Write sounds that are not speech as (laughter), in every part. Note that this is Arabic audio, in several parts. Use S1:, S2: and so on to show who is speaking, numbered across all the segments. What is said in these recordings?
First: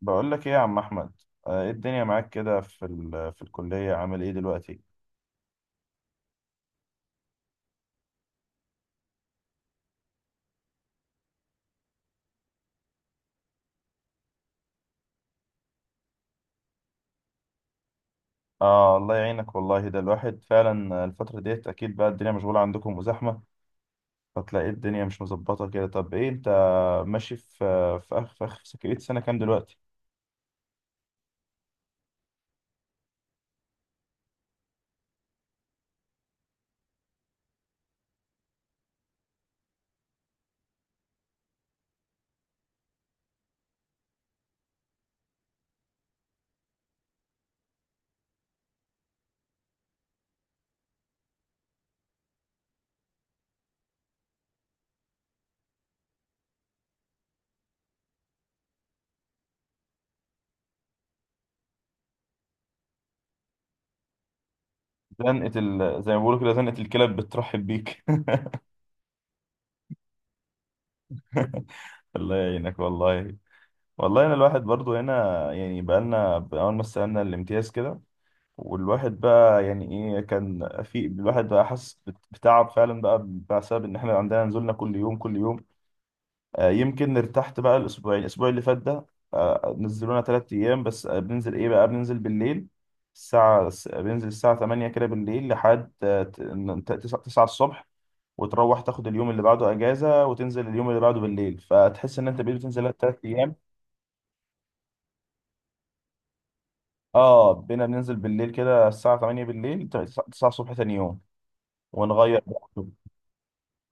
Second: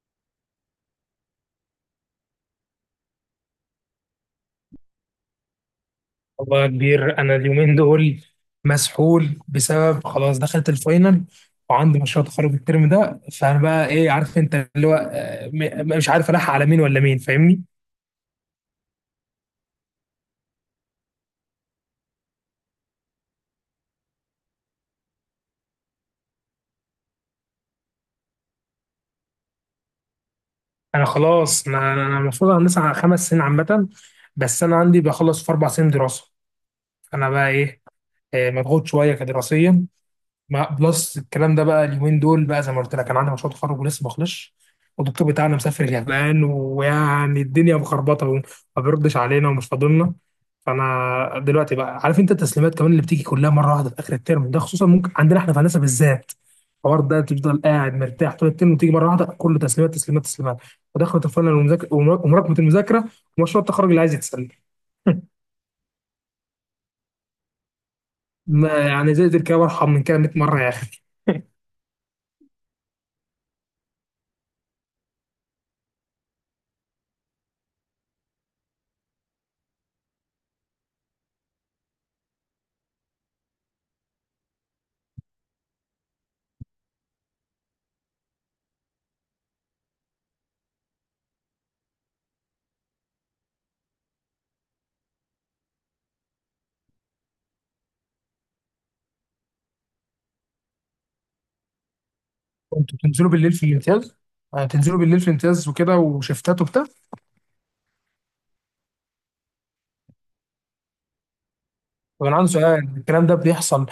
S1: بقول لك ايه يا عم احمد. ايه الدنيا معاك كده في الكليه عامل ايه دلوقتي؟
S2: والله يا كبير انا اليومين دول مسحول بسبب خلاص دخلت الفاينل وعندي مشروع تخرج الترم ده. فانا بقى ايه عارف انت اللي هو مش عارف الحق على مين ولا مين فاهمني.
S1: اه الله يعينك والله، ده الواحد فعلا الفتره ديت اكيد بقى الدنيا مشغوله عندكم وزحمه، فتلاقي الدنيا مش مظبطه كده. طب ايه انت ماشي في في اخ بقيت سنه كام دلوقتي؟
S2: انا المفروض هندسه على خمس سنين عامه، بس انا عندي بخلص في اربع سنين دراسه. انا بقى ايه مضغوط شويه كدراسيا. مع بلس الكلام ده بقى اليومين دول بقى زي ما قلت لك انا عندي مشروع تخرج ولسه ما خلصش، والدكتور بتاعنا مسافر اليابان ويعني الدنيا مخربطه وما بيردش علينا ومش فاضلنا. فانا دلوقتي بقى عارف انت التسليمات كمان اللي بتيجي كلها مره واحده في اخر الترم ده، خصوصا ممكن عندنا احنا في هندسه بالذات الحوار ده تفضل قاعد مرتاح طول الترم وتيجي مره واحده كله تسليمات تسليمات تسليمات. ودخلت الفاينل ومراكمه المذاكره ومشروع التخرج اللي عايز يتسلم.
S1: زي ما بيقولوا كده، زنقه الكلاب بترحب بيك.
S2: يعني زي الكلام ارحم من كده 100 مره يا اخي.
S1: (laughs) الله يعينك والله. والله انا الواحد برضو هنا، يعني بقالنا اول ما استلمنا الامتياز كده والواحد بقى يعني ايه، كان في الواحد بقى حاسس بتعب فعلا بقى، بسبب ان احنا عندنا نزولنا كل يوم كل يوم. آه يمكن ارتحت بقى الاسبوع اللي فات ده، آه نزلونا ثلاث ايام بس. آه بننزل ايه بقى، بننزل بالليل. بننزل الساعة 8 كده بالليل لحد 9 الصبح، وتروح تاخد اليوم اللي بعده اجازة وتنزل اليوم اللي بعده بالليل، فتحس ان انت بقيت بتنزل
S2: كنتوا
S1: ثلاث
S2: بتنزلوا بالليل
S1: ايام.
S2: في الامتياز؟ تنزلوا بالليل في الامتياز وكده وشفتات وبتاع؟
S1: اه بينا بننزل بالليل كده الساعة 8 بالليل، 9 الصبح تاني يوم،
S2: طب انا
S1: ونغير.
S2: عندي سؤال، الكلام ده بيحصل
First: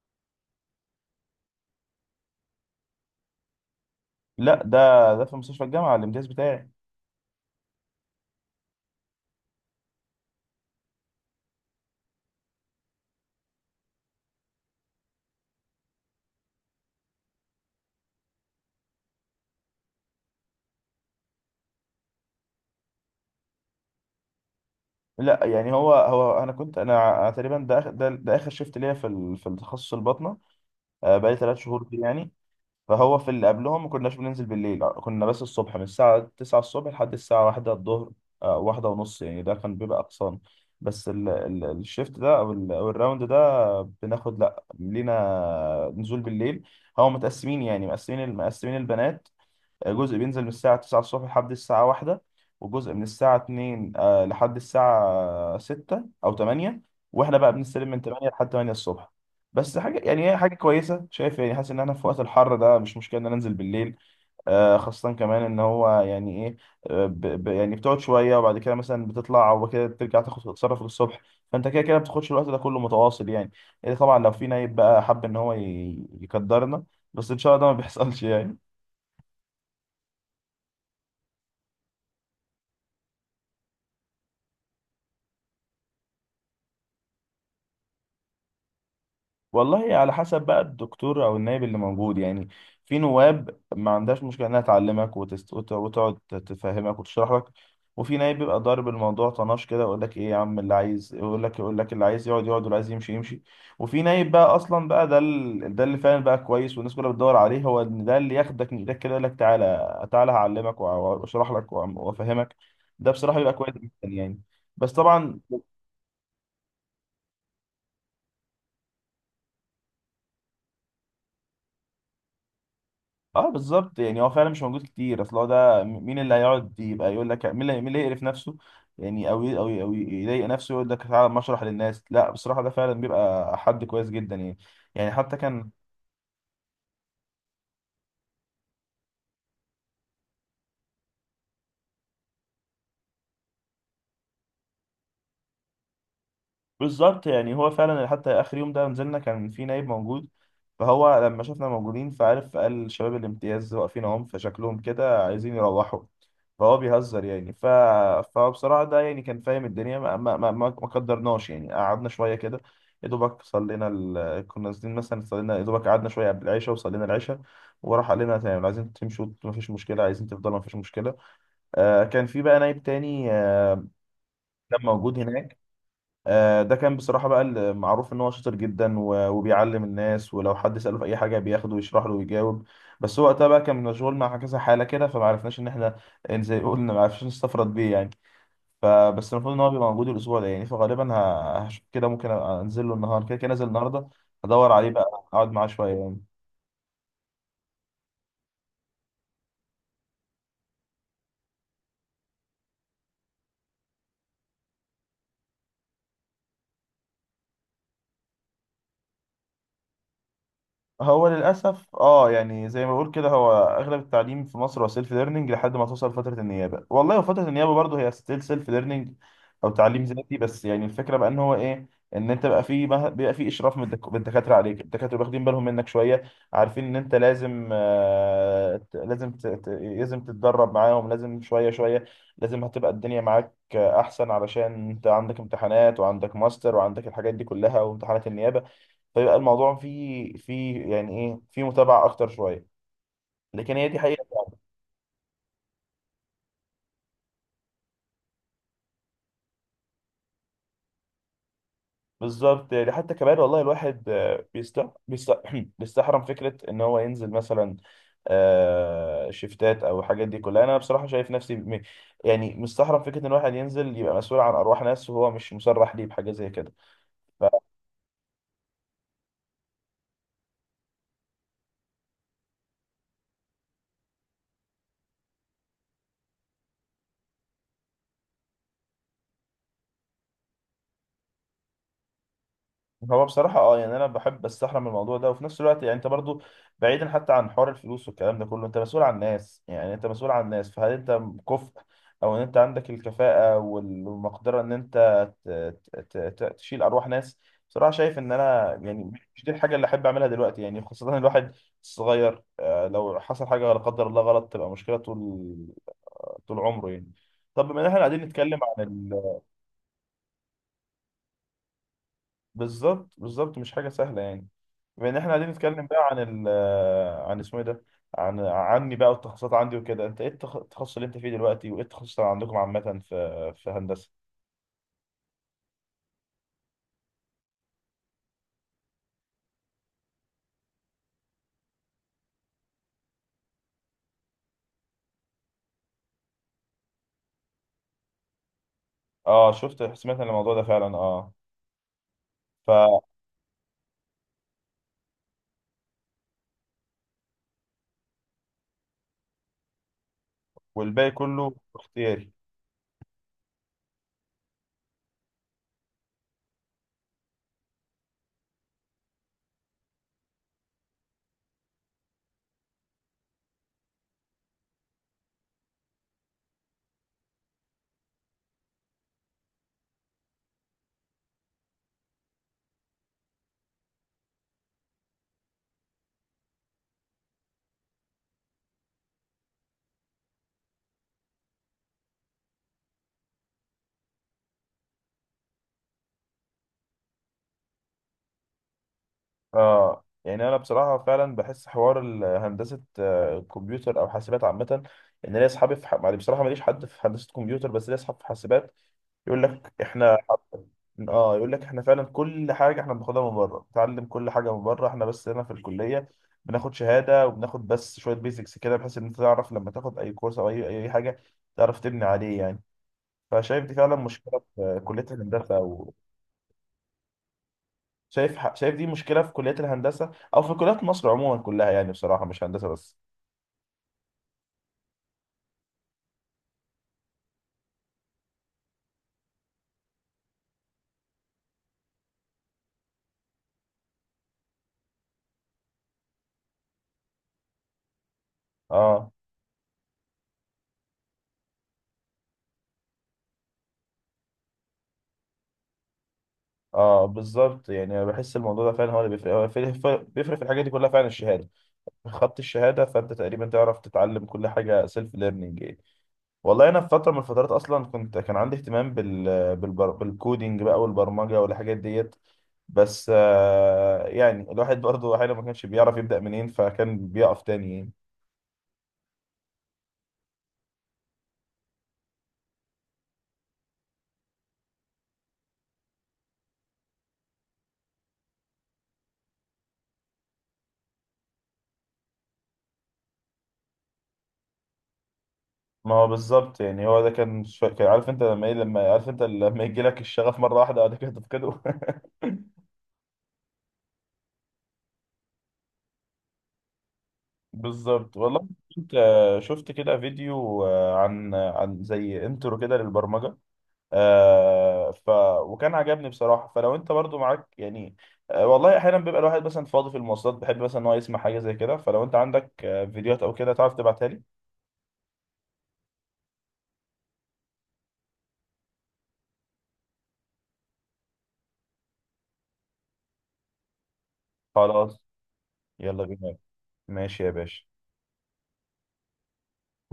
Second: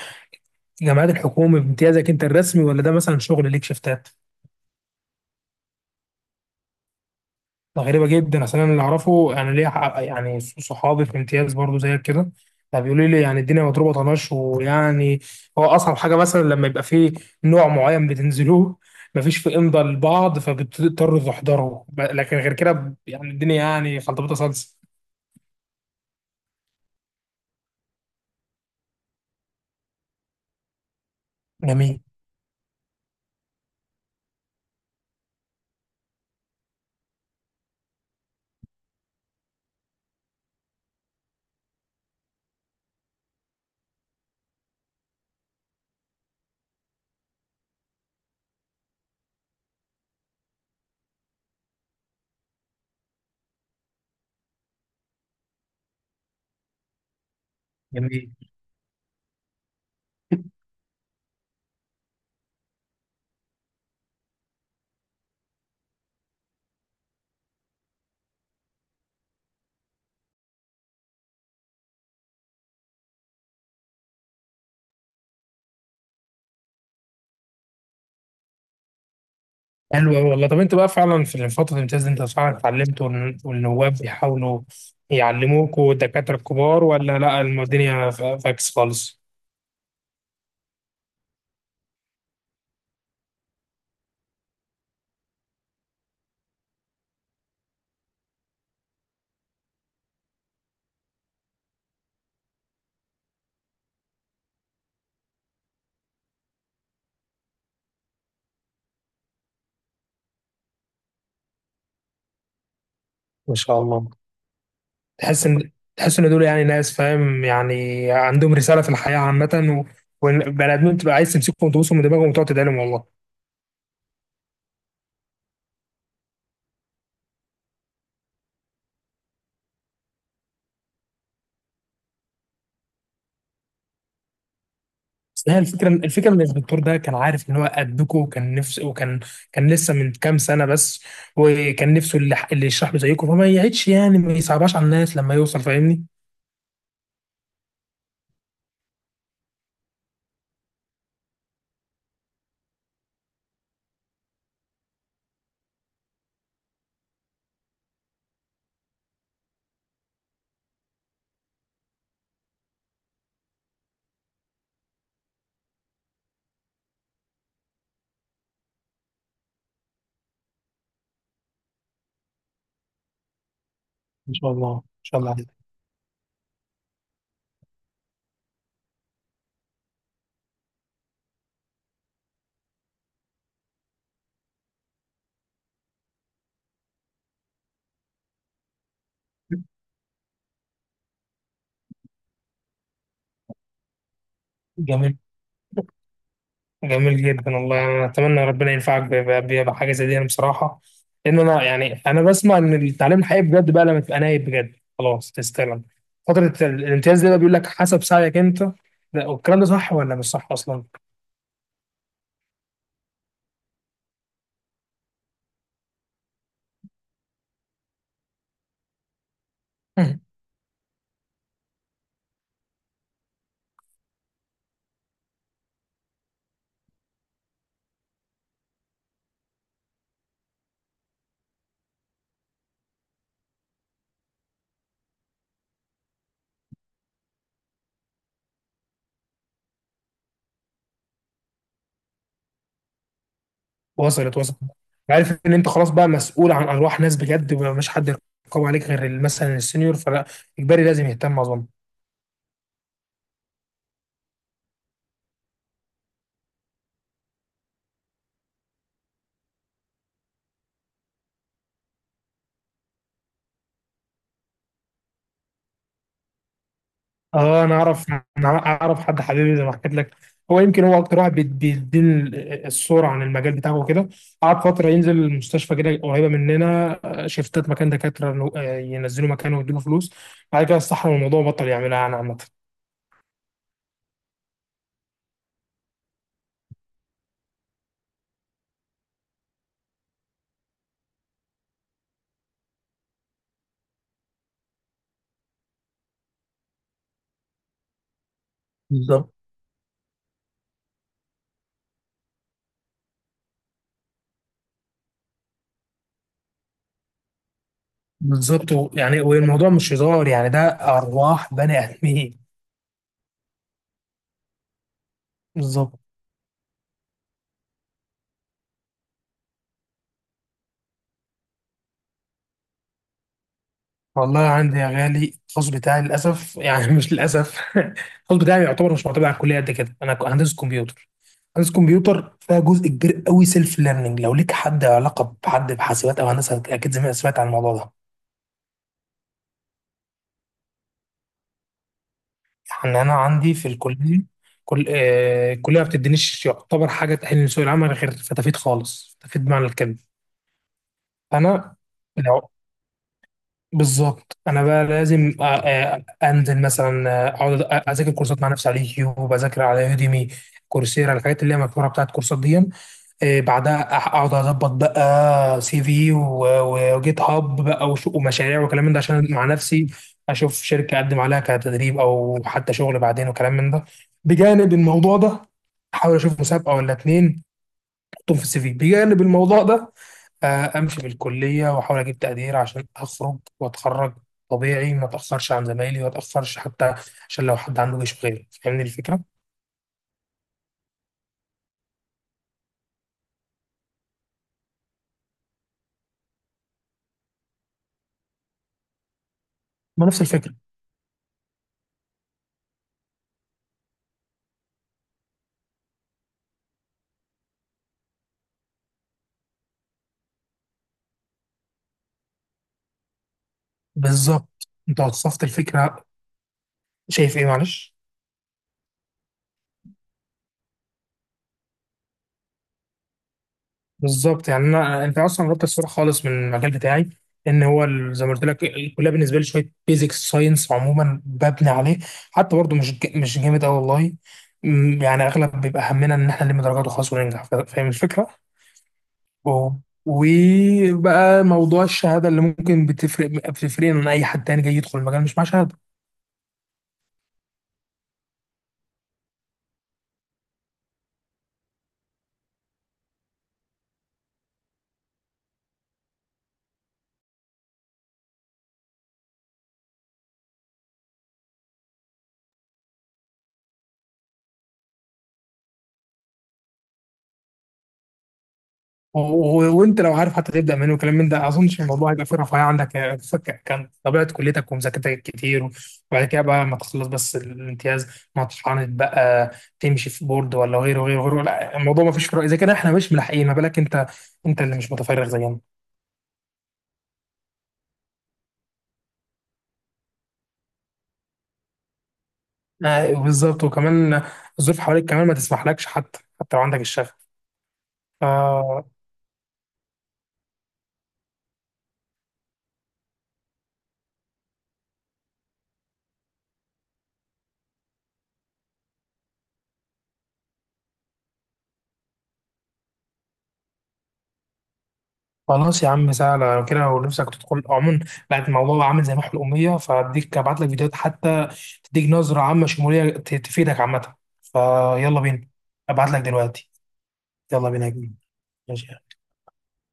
S2: في جامعات الحكومه بامتيازك انت الرسمي ولا ده مثلا شغل ليك شفتات؟
S1: لا، ده ده في مستشفى الجامعه الامتياز بتاعي.
S2: ده غريبه جدا، اصل انا اللي اعرفه انا ليا يعني صحابي في امتياز برضو زيك كده، يعني بيقولوا لي يعني الدنيا مضروبه طناش ويعني هو اصعب حاجه مثلا لما يبقى فيه نوع معين بتنزلوه (laughs) مفيش في امضاء لبعض فبتضطروا تحضروا لكن غير كده يعني الدنيا يعني خلطبيطه صلصه.
S1: لا يعني هو انا كنت، انا تقريبا ده اخر شيفت ليا في التخصص الباطنه. بقالي ثلاث شهور فيه
S2: جميل.
S1: يعني. فهو في اللي قبلهم ما كناش بننزل بالليل، كنا بس الصبح من الساعه 9 الصبح لحد الساعه 1 الظهر. واحدة ونص يعني، ده كان بيبقى اقصان. بس الشيفت ده أو الراوند ده بناخد لا لينا نزول بالليل. هو متقسمين، يعني مقسمين البنات. جزء بينزل من الساعة 9 الصبح لحد الساعة واحدة، وجزء من الساعة 2 لحد الساعة 6 أو 8، وإحنا بقى بنستلم من 8
S2: جميل.
S1: لحد 8 الصبح. بس حاجة يعني هي حاجة كويسة، شايف يعني، حاسس إن أنا في وقت الحر ده مش مشكلة إن أنا أنزل بالليل. خاصة كمان إن هو يعني إيه، ب ب يعني بتقعد شوية وبعد كده مثلا بتطلع وبعد كده بترجع تاخد تتصرف الصبح، فأنت كده كده ما بتاخدش الوقت ده كله متواصل يعني. إيه طبعا لو في نايب بقى حب إن هو يقدرنا، بس إن شاء الله ده ما بيحصلش يعني.
S2: حلو أوي والله. طب أنت بقى فعلا في فترة الامتياز دي أنت فعلا اتعلمت والنواب بيحاولوا يعلموكوا الدكاترة الكبار ولا لا الدنيا فاكس خالص؟
S1: والله على حسب بقى الدكتور او النائب اللي موجود يعني. في نواب ما عندهاش مشكله انها تعلمك وتقعد تفهمك وتشرح لك. وفي نائب بيبقى ضارب الموضوع طناش كده، يقول لك ايه يا عم، اللي عايز يقول لك يقول لك، اللي عايز يقعد يقعد واللي عايز يمشي يمشي. وفي نائب بقى اصلا بقى، ده اللي فعلا بقى كويس والناس كلها بتدور عليه، هو إن ده اللي ياخدك من ايدك كده يقول لك تعالى تعالى هعلمك واشرح لك وافهمك. ده بصراحه بيبقى
S2: ما
S1: كويس
S2: شاء
S1: جدا
S2: الله.
S1: يعني. بس طبعا.
S2: تحس إن دول يعني ناس فاهم يعني عندهم رسالة في الحياة عامة، و- والبني آدمين تبقى عايز تمسكهم وتبوسهم من دماغهم وتقعد تدعيلهم والله.
S1: اه بالظبط، يعني هو فعلا مش موجود كتير، اصل هو ده مين اللي هيقعد يبقى يقول لك، مين اللي يقرف نفسه يعني، او يضايق نفسه يقول لك تعالى أما اشرح للناس. لا بصراحه ده فعلا بيبقى حد كويس جدا يعني. يعني حتى
S2: بس هي
S1: كان.
S2: الفكرة، الفكرة إن الدكتور ده كان عارف إن هو قدكوا وكان نفسه، وكان كان لسه من كام سنة بس، وكان نفسه اللي يشرح له زيكم فما يعيدش، يعني ما يصعبهاش على الناس لما يوصل فاهمني.
S1: بالظبط، يعني هو فعلا حتى اخر يوم ده نزلنا كان في نايب موجود، فهو لما شافنا موجودين فعرف، قال شباب الامتياز واقفين اهم فشكلهم كده عايزين يروحوا، فهو بيهزر فبصراحة ده يعني كان فاهم الدنيا. ما قدرناش يعني، قعدنا شوية كده، يا دوبك كنا نازلين مثلا، صلينا يا دوبك، قعدنا شوية قبل العشاء وصلينا العشاء، وراح قال لنا تمام، لو عايزين تمشوا مفيش مشكلة، عايزين تفضلوا مفيش مشكلة. آه كان في بقى نايب تاني آه،
S2: ان شاء الله
S1: كان
S2: ان
S1: موجود
S2: شاء الله عليك.
S1: هناك. ده كان بصراحة بقى المعروف إن هو شاطر جدا وبيعلم الناس، ولو حد سأله في أي حاجة بياخده ويشرح له ويجاوب. بس هو وقتها بقى كان مشغول مع كذا حالة كده، فمعرفناش إن إحنا، إن زي ما قلنا معرفناش نستفرد بيه يعني. فبس المفروض إن هو بيبقى موجود الأسبوع ده يعني، فغالبا هشوف كده ممكن أنزل له النهاردة، كده كده نازل النهاردة، هدور عليه بقى،
S2: جميل.
S1: أقعد معاه شوية يعني.
S2: جميل جدا والله. يعني انا اتمنى ربنا ينفعك بحاجه زي دي. انا بصراحه لان انا يعني انا بسمع ان التعليم الحقيقي بجد بقى لما تبقى نايب بجد خلاص تستلم. فتره الامتياز دي بقى بيقول لك حسب سعيك انت، لا والكلام ده صح ولا مش صح اصلا؟
S1: هو للأسف اه يعني زي ما بقول كده، هو أغلب التعليم في مصر هو سيلف ليرنينج لحد ما توصل فترة النيابة، والله وفترة النيابة برضه هي ستيل سيلف ليرنينج أو تعليم
S2: مم.
S1: ذاتي. بس يعني الفكرة بقى إن هو إيه، إن أنت بقى في بيبقى في إشراف من الدكاترة عليك، الدكاترة واخدين بالهم منك شوية، عارفين إن أنت لازم آه لازم لازم تتدرب معاهم لازم شوية شوية، لازم هتبقى الدنيا معاك أحسن، علشان أنت عندك امتحانات وعندك ماستر وعندك الحاجات دي كلها وامتحانات النيابة. فيبقى الموضوع فيه يعني ايه، فيه متابعه اكتر شويه. لكن هي دي حقيقه.
S2: وصلت وصلت. عارف ان انت خلاص بقى مسؤول عن ارواح ناس بجد ومش حد يرقب عليك غير مثلا السنيور فلا اجباري لازم يهتم اظن.
S1: بالظبط يعني حتى كمان والله الواحد، آه، بيست بيست (clears throat) بيستحرم فكره ان هو ينزل مثلا شيفتات او الحاجات دي كلها. انا بصراحه شايف نفسي يعني مستحرم فكره ان الواحد ينزل يبقى مسؤول عن ارواح ناس وهو مش مسرح ليه بحاجه زي كده.
S2: اه انا اعرف. انا اعرف حد حبيبي زي ما حكيت لك، هو يمكن هو اكتر واحد بيديني الصوره عن المجال بتاعه وكده. قعد فتره ينزل المستشفى كده قريبه مننا، شيفتات مكان دكاتره إنه، آه، ينزلوا مكانه ويديله فلوس. بعد كده استحرم الموضوع بطل يعملها يعني عامه.
S1: هو بصراحة اه يعني انا بحب استحرم من الموضوع ده، وفي نفس الوقت يعني انت برضو، بعيدا حتى عن حوار الفلوس والكلام ده كله، انت مسؤول عن الناس، يعني انت مسؤول عن الناس، فهل انت كفء؟ او ان انت عندك الكفاءة والمقدرة ان انت ت- ت- ت- تشيل ارواح ناس؟ بصراحة شايف ان انا يعني
S2: بالظبط
S1: مش دي الحاجة اللي احب اعملها دلوقتي يعني، خاصة الواحد صغير. لو حصل حاجة لا قدر الله غلط تبقى مشكلة طول طول عمره يعني. طب بما ان احنا قاعدين نتكلم
S2: بالظبط.
S1: عن.
S2: يعني والموضوع مش هزار يعني ده ارواح بني ادمين.
S1: بالظبط بالظبط، مش حاجة سهلة يعني. بما ان احنا قاعدين نتكلم
S2: بالظبط.
S1: بقى عن ال آه، عن اسمه ايه ده، عن عني بقى والتخصصات عندي وكده، انت ايه التخصص اللي انت فيه دلوقتي، وايه التخصص اللي عندكم عامة في هندسة؟
S2: والله عندي يا غالي التخصص بتاعي للاسف يعني مش للاسف (laughs) التخصص بتاعي يعتبر مش معتمد على الكليه قد كده. انا هندسه كمبيوتر. هندسه كمبيوتر فيها جزء كبير قوي سيلف ليرنينج، لو ليك حد علاقه بحد بحاسبات او هندسه اكيد زمان سمعت عن الموضوع ده.
S1: اه شفت، سمعت عن الموضوع ده فعلا اه.
S2: يعني
S1: ف.
S2: انا عندي في الكليه كل الكليه ما بتدينيش يعتبر حاجه تاهلني لسوق العمل غير فتافيت خالص، فتافيت بمعنى الكلمه.
S1: والباقي كله
S2: انا
S1: اختياري.
S2: بالظبط انا بقى لازم انزل مثلا اقعد اذاكر كورسات مع نفسي على اليوتيوب، اذاكر على يوديمي، كورسيرا، الحاجات اللي هي مشهوره بتاعت كورسات دي. بعدها اقعد اظبط بقى سي في وجيت هاب بقى ومشاريع وكلام من ده، عشان مع نفسي اشوف شركه اقدم عليها كتدريب او حتى شغل بعدين وكلام من ده. بجانب الموضوع ده احاول اشوف مسابقه ولا اتنين احطهم في السي في. بجانب الموضوع ده امشي بالكليه واحاول اجيب تقدير عشان اخرج واتخرج طبيعي، ما اتاخرش عن زمايلي، ما اتاخرش حتى عشان لو حد عنده جيش غيري فاهمني الفكره.
S1: اه يعني انا بصراحة فعلا بحس حوار هندسة كمبيوتر او حاسبات عامة، ان ليا اصحابي يعني بصراحة ماليش حد في هندسة كمبيوتر بس ليا اصحاب في حاسبات. يقول لك
S2: ما
S1: احنا.
S2: نفس الفكره.
S1: اه يقول لك احنا فعلا كل حاجه احنا بناخدها من بره، بنتعلم كل حاجه من بره احنا، بس هنا في الكليه بناخد شهاده وبناخد بس شويه بيزكس كده، بحيث ان انت تعرف لما تاخد اي كورس او اي حاجه تعرف تبني عليه يعني. فشايف دي فعلا مشكله
S2: بالظبط
S1: في
S2: انت
S1: كليه
S2: وصفت
S1: الهندسه او،
S2: الفكره. شايف ايه معلش؟
S1: شايف دي مشكله في كليات الهندسه او في كليات مصر عموما كلها، يعني بصراحه مش هندسه بس.
S2: بالظبط يعني انا انت اصلا قربت الصوره خالص من المجال بتاعي، ان هو زي ما قلت لك الكليه بالنسبه لي شويه بيزكس ساينس عموما ببني عليه، حتى برضو مش جامد قوي والله. يعني اغلب بيبقى همنا ان احنا نلم درجات وخلاص وننجح فاهم الفكره.
S1: اه.
S2: اه. وبقى موضوع الشهاده اللي ممكن بتفرق بتفرقنا عن اي حد تاني جاي يدخل المجال مش مع شهاده.
S1: اه بالظبط يعني، أنا بحس الموضوع ده فعلا هو اللي بيفرق، هو بيفرق في الحاجات دي كلها فعلا الشهاده، خدت الشهاده فانت تقريبا تعرف تتعلم كل حاجه سيلف ليرنينج. والله انا في فتره من الفترات اصلا كنت، كان عندي اهتمام بالكودينج بقى والبرمجه والحاجات ديت، بس يعني الواحد برضه احيانا ما كانش بيعرف يبدا منين، فكان بيقف تاني يعني.
S2: وانت لو عارف حتى تبدا منين وكلام من ده ما اظنش الموضوع هيبقى فيه رفاهيه عندك، يعني كان طبيعه كليتك ومذاكرتك كتير، وبعد كده بقى ما تخلص بس الامتياز ما تتعاند بقى، تمشي في بورد ولا غيره غيره غيره. لا الموضوع ما فيش فرق، اذا كده احنا مش ملاحقين ما بالك انت، انت اللي مش متفرغ زينا.
S1: ما هو بالظبط، يعني هو ده كان عارف انت لما ايه، لما عارف انت لما يجي لك الشغف مره واحده بعد كده تفقده. (laughs)
S2: بالظبط. وكمان الظروف حواليك كمان ما تسمحلكش حتى حتى لو عندك
S1: بالظبط والله.
S2: الشغف.
S1: كنت شفت كده فيديو عن زي انترو كده للبرمجه، آه ف، وكان عجبني بصراحه. فلو انت برضو معاك يعني، والله احيانا بيبقى الواحد مثلا فاضي في المواصلات بحب مثلا ان هو يسمع حاجه زي كده، فلو انت عندك آه فيديوهات او كده تعرف تبعتها لي.
S2: خلاص يا عم سهلة. لو كده لو نفسك تدخل عموما بعد الموضوع عامل زي ما احنا الأمية، فأديك أبعت لك فيديوهات حتى تديك نظرة عامة شمولية تفيدك عامة.
S1: خلاص،
S2: فيلا بينا.
S1: يلا
S2: أبعت لك
S1: بينا.
S2: دلوقتي.
S1: ماشي يا باشا.
S2: يلا بينا يا كبير. ماشي.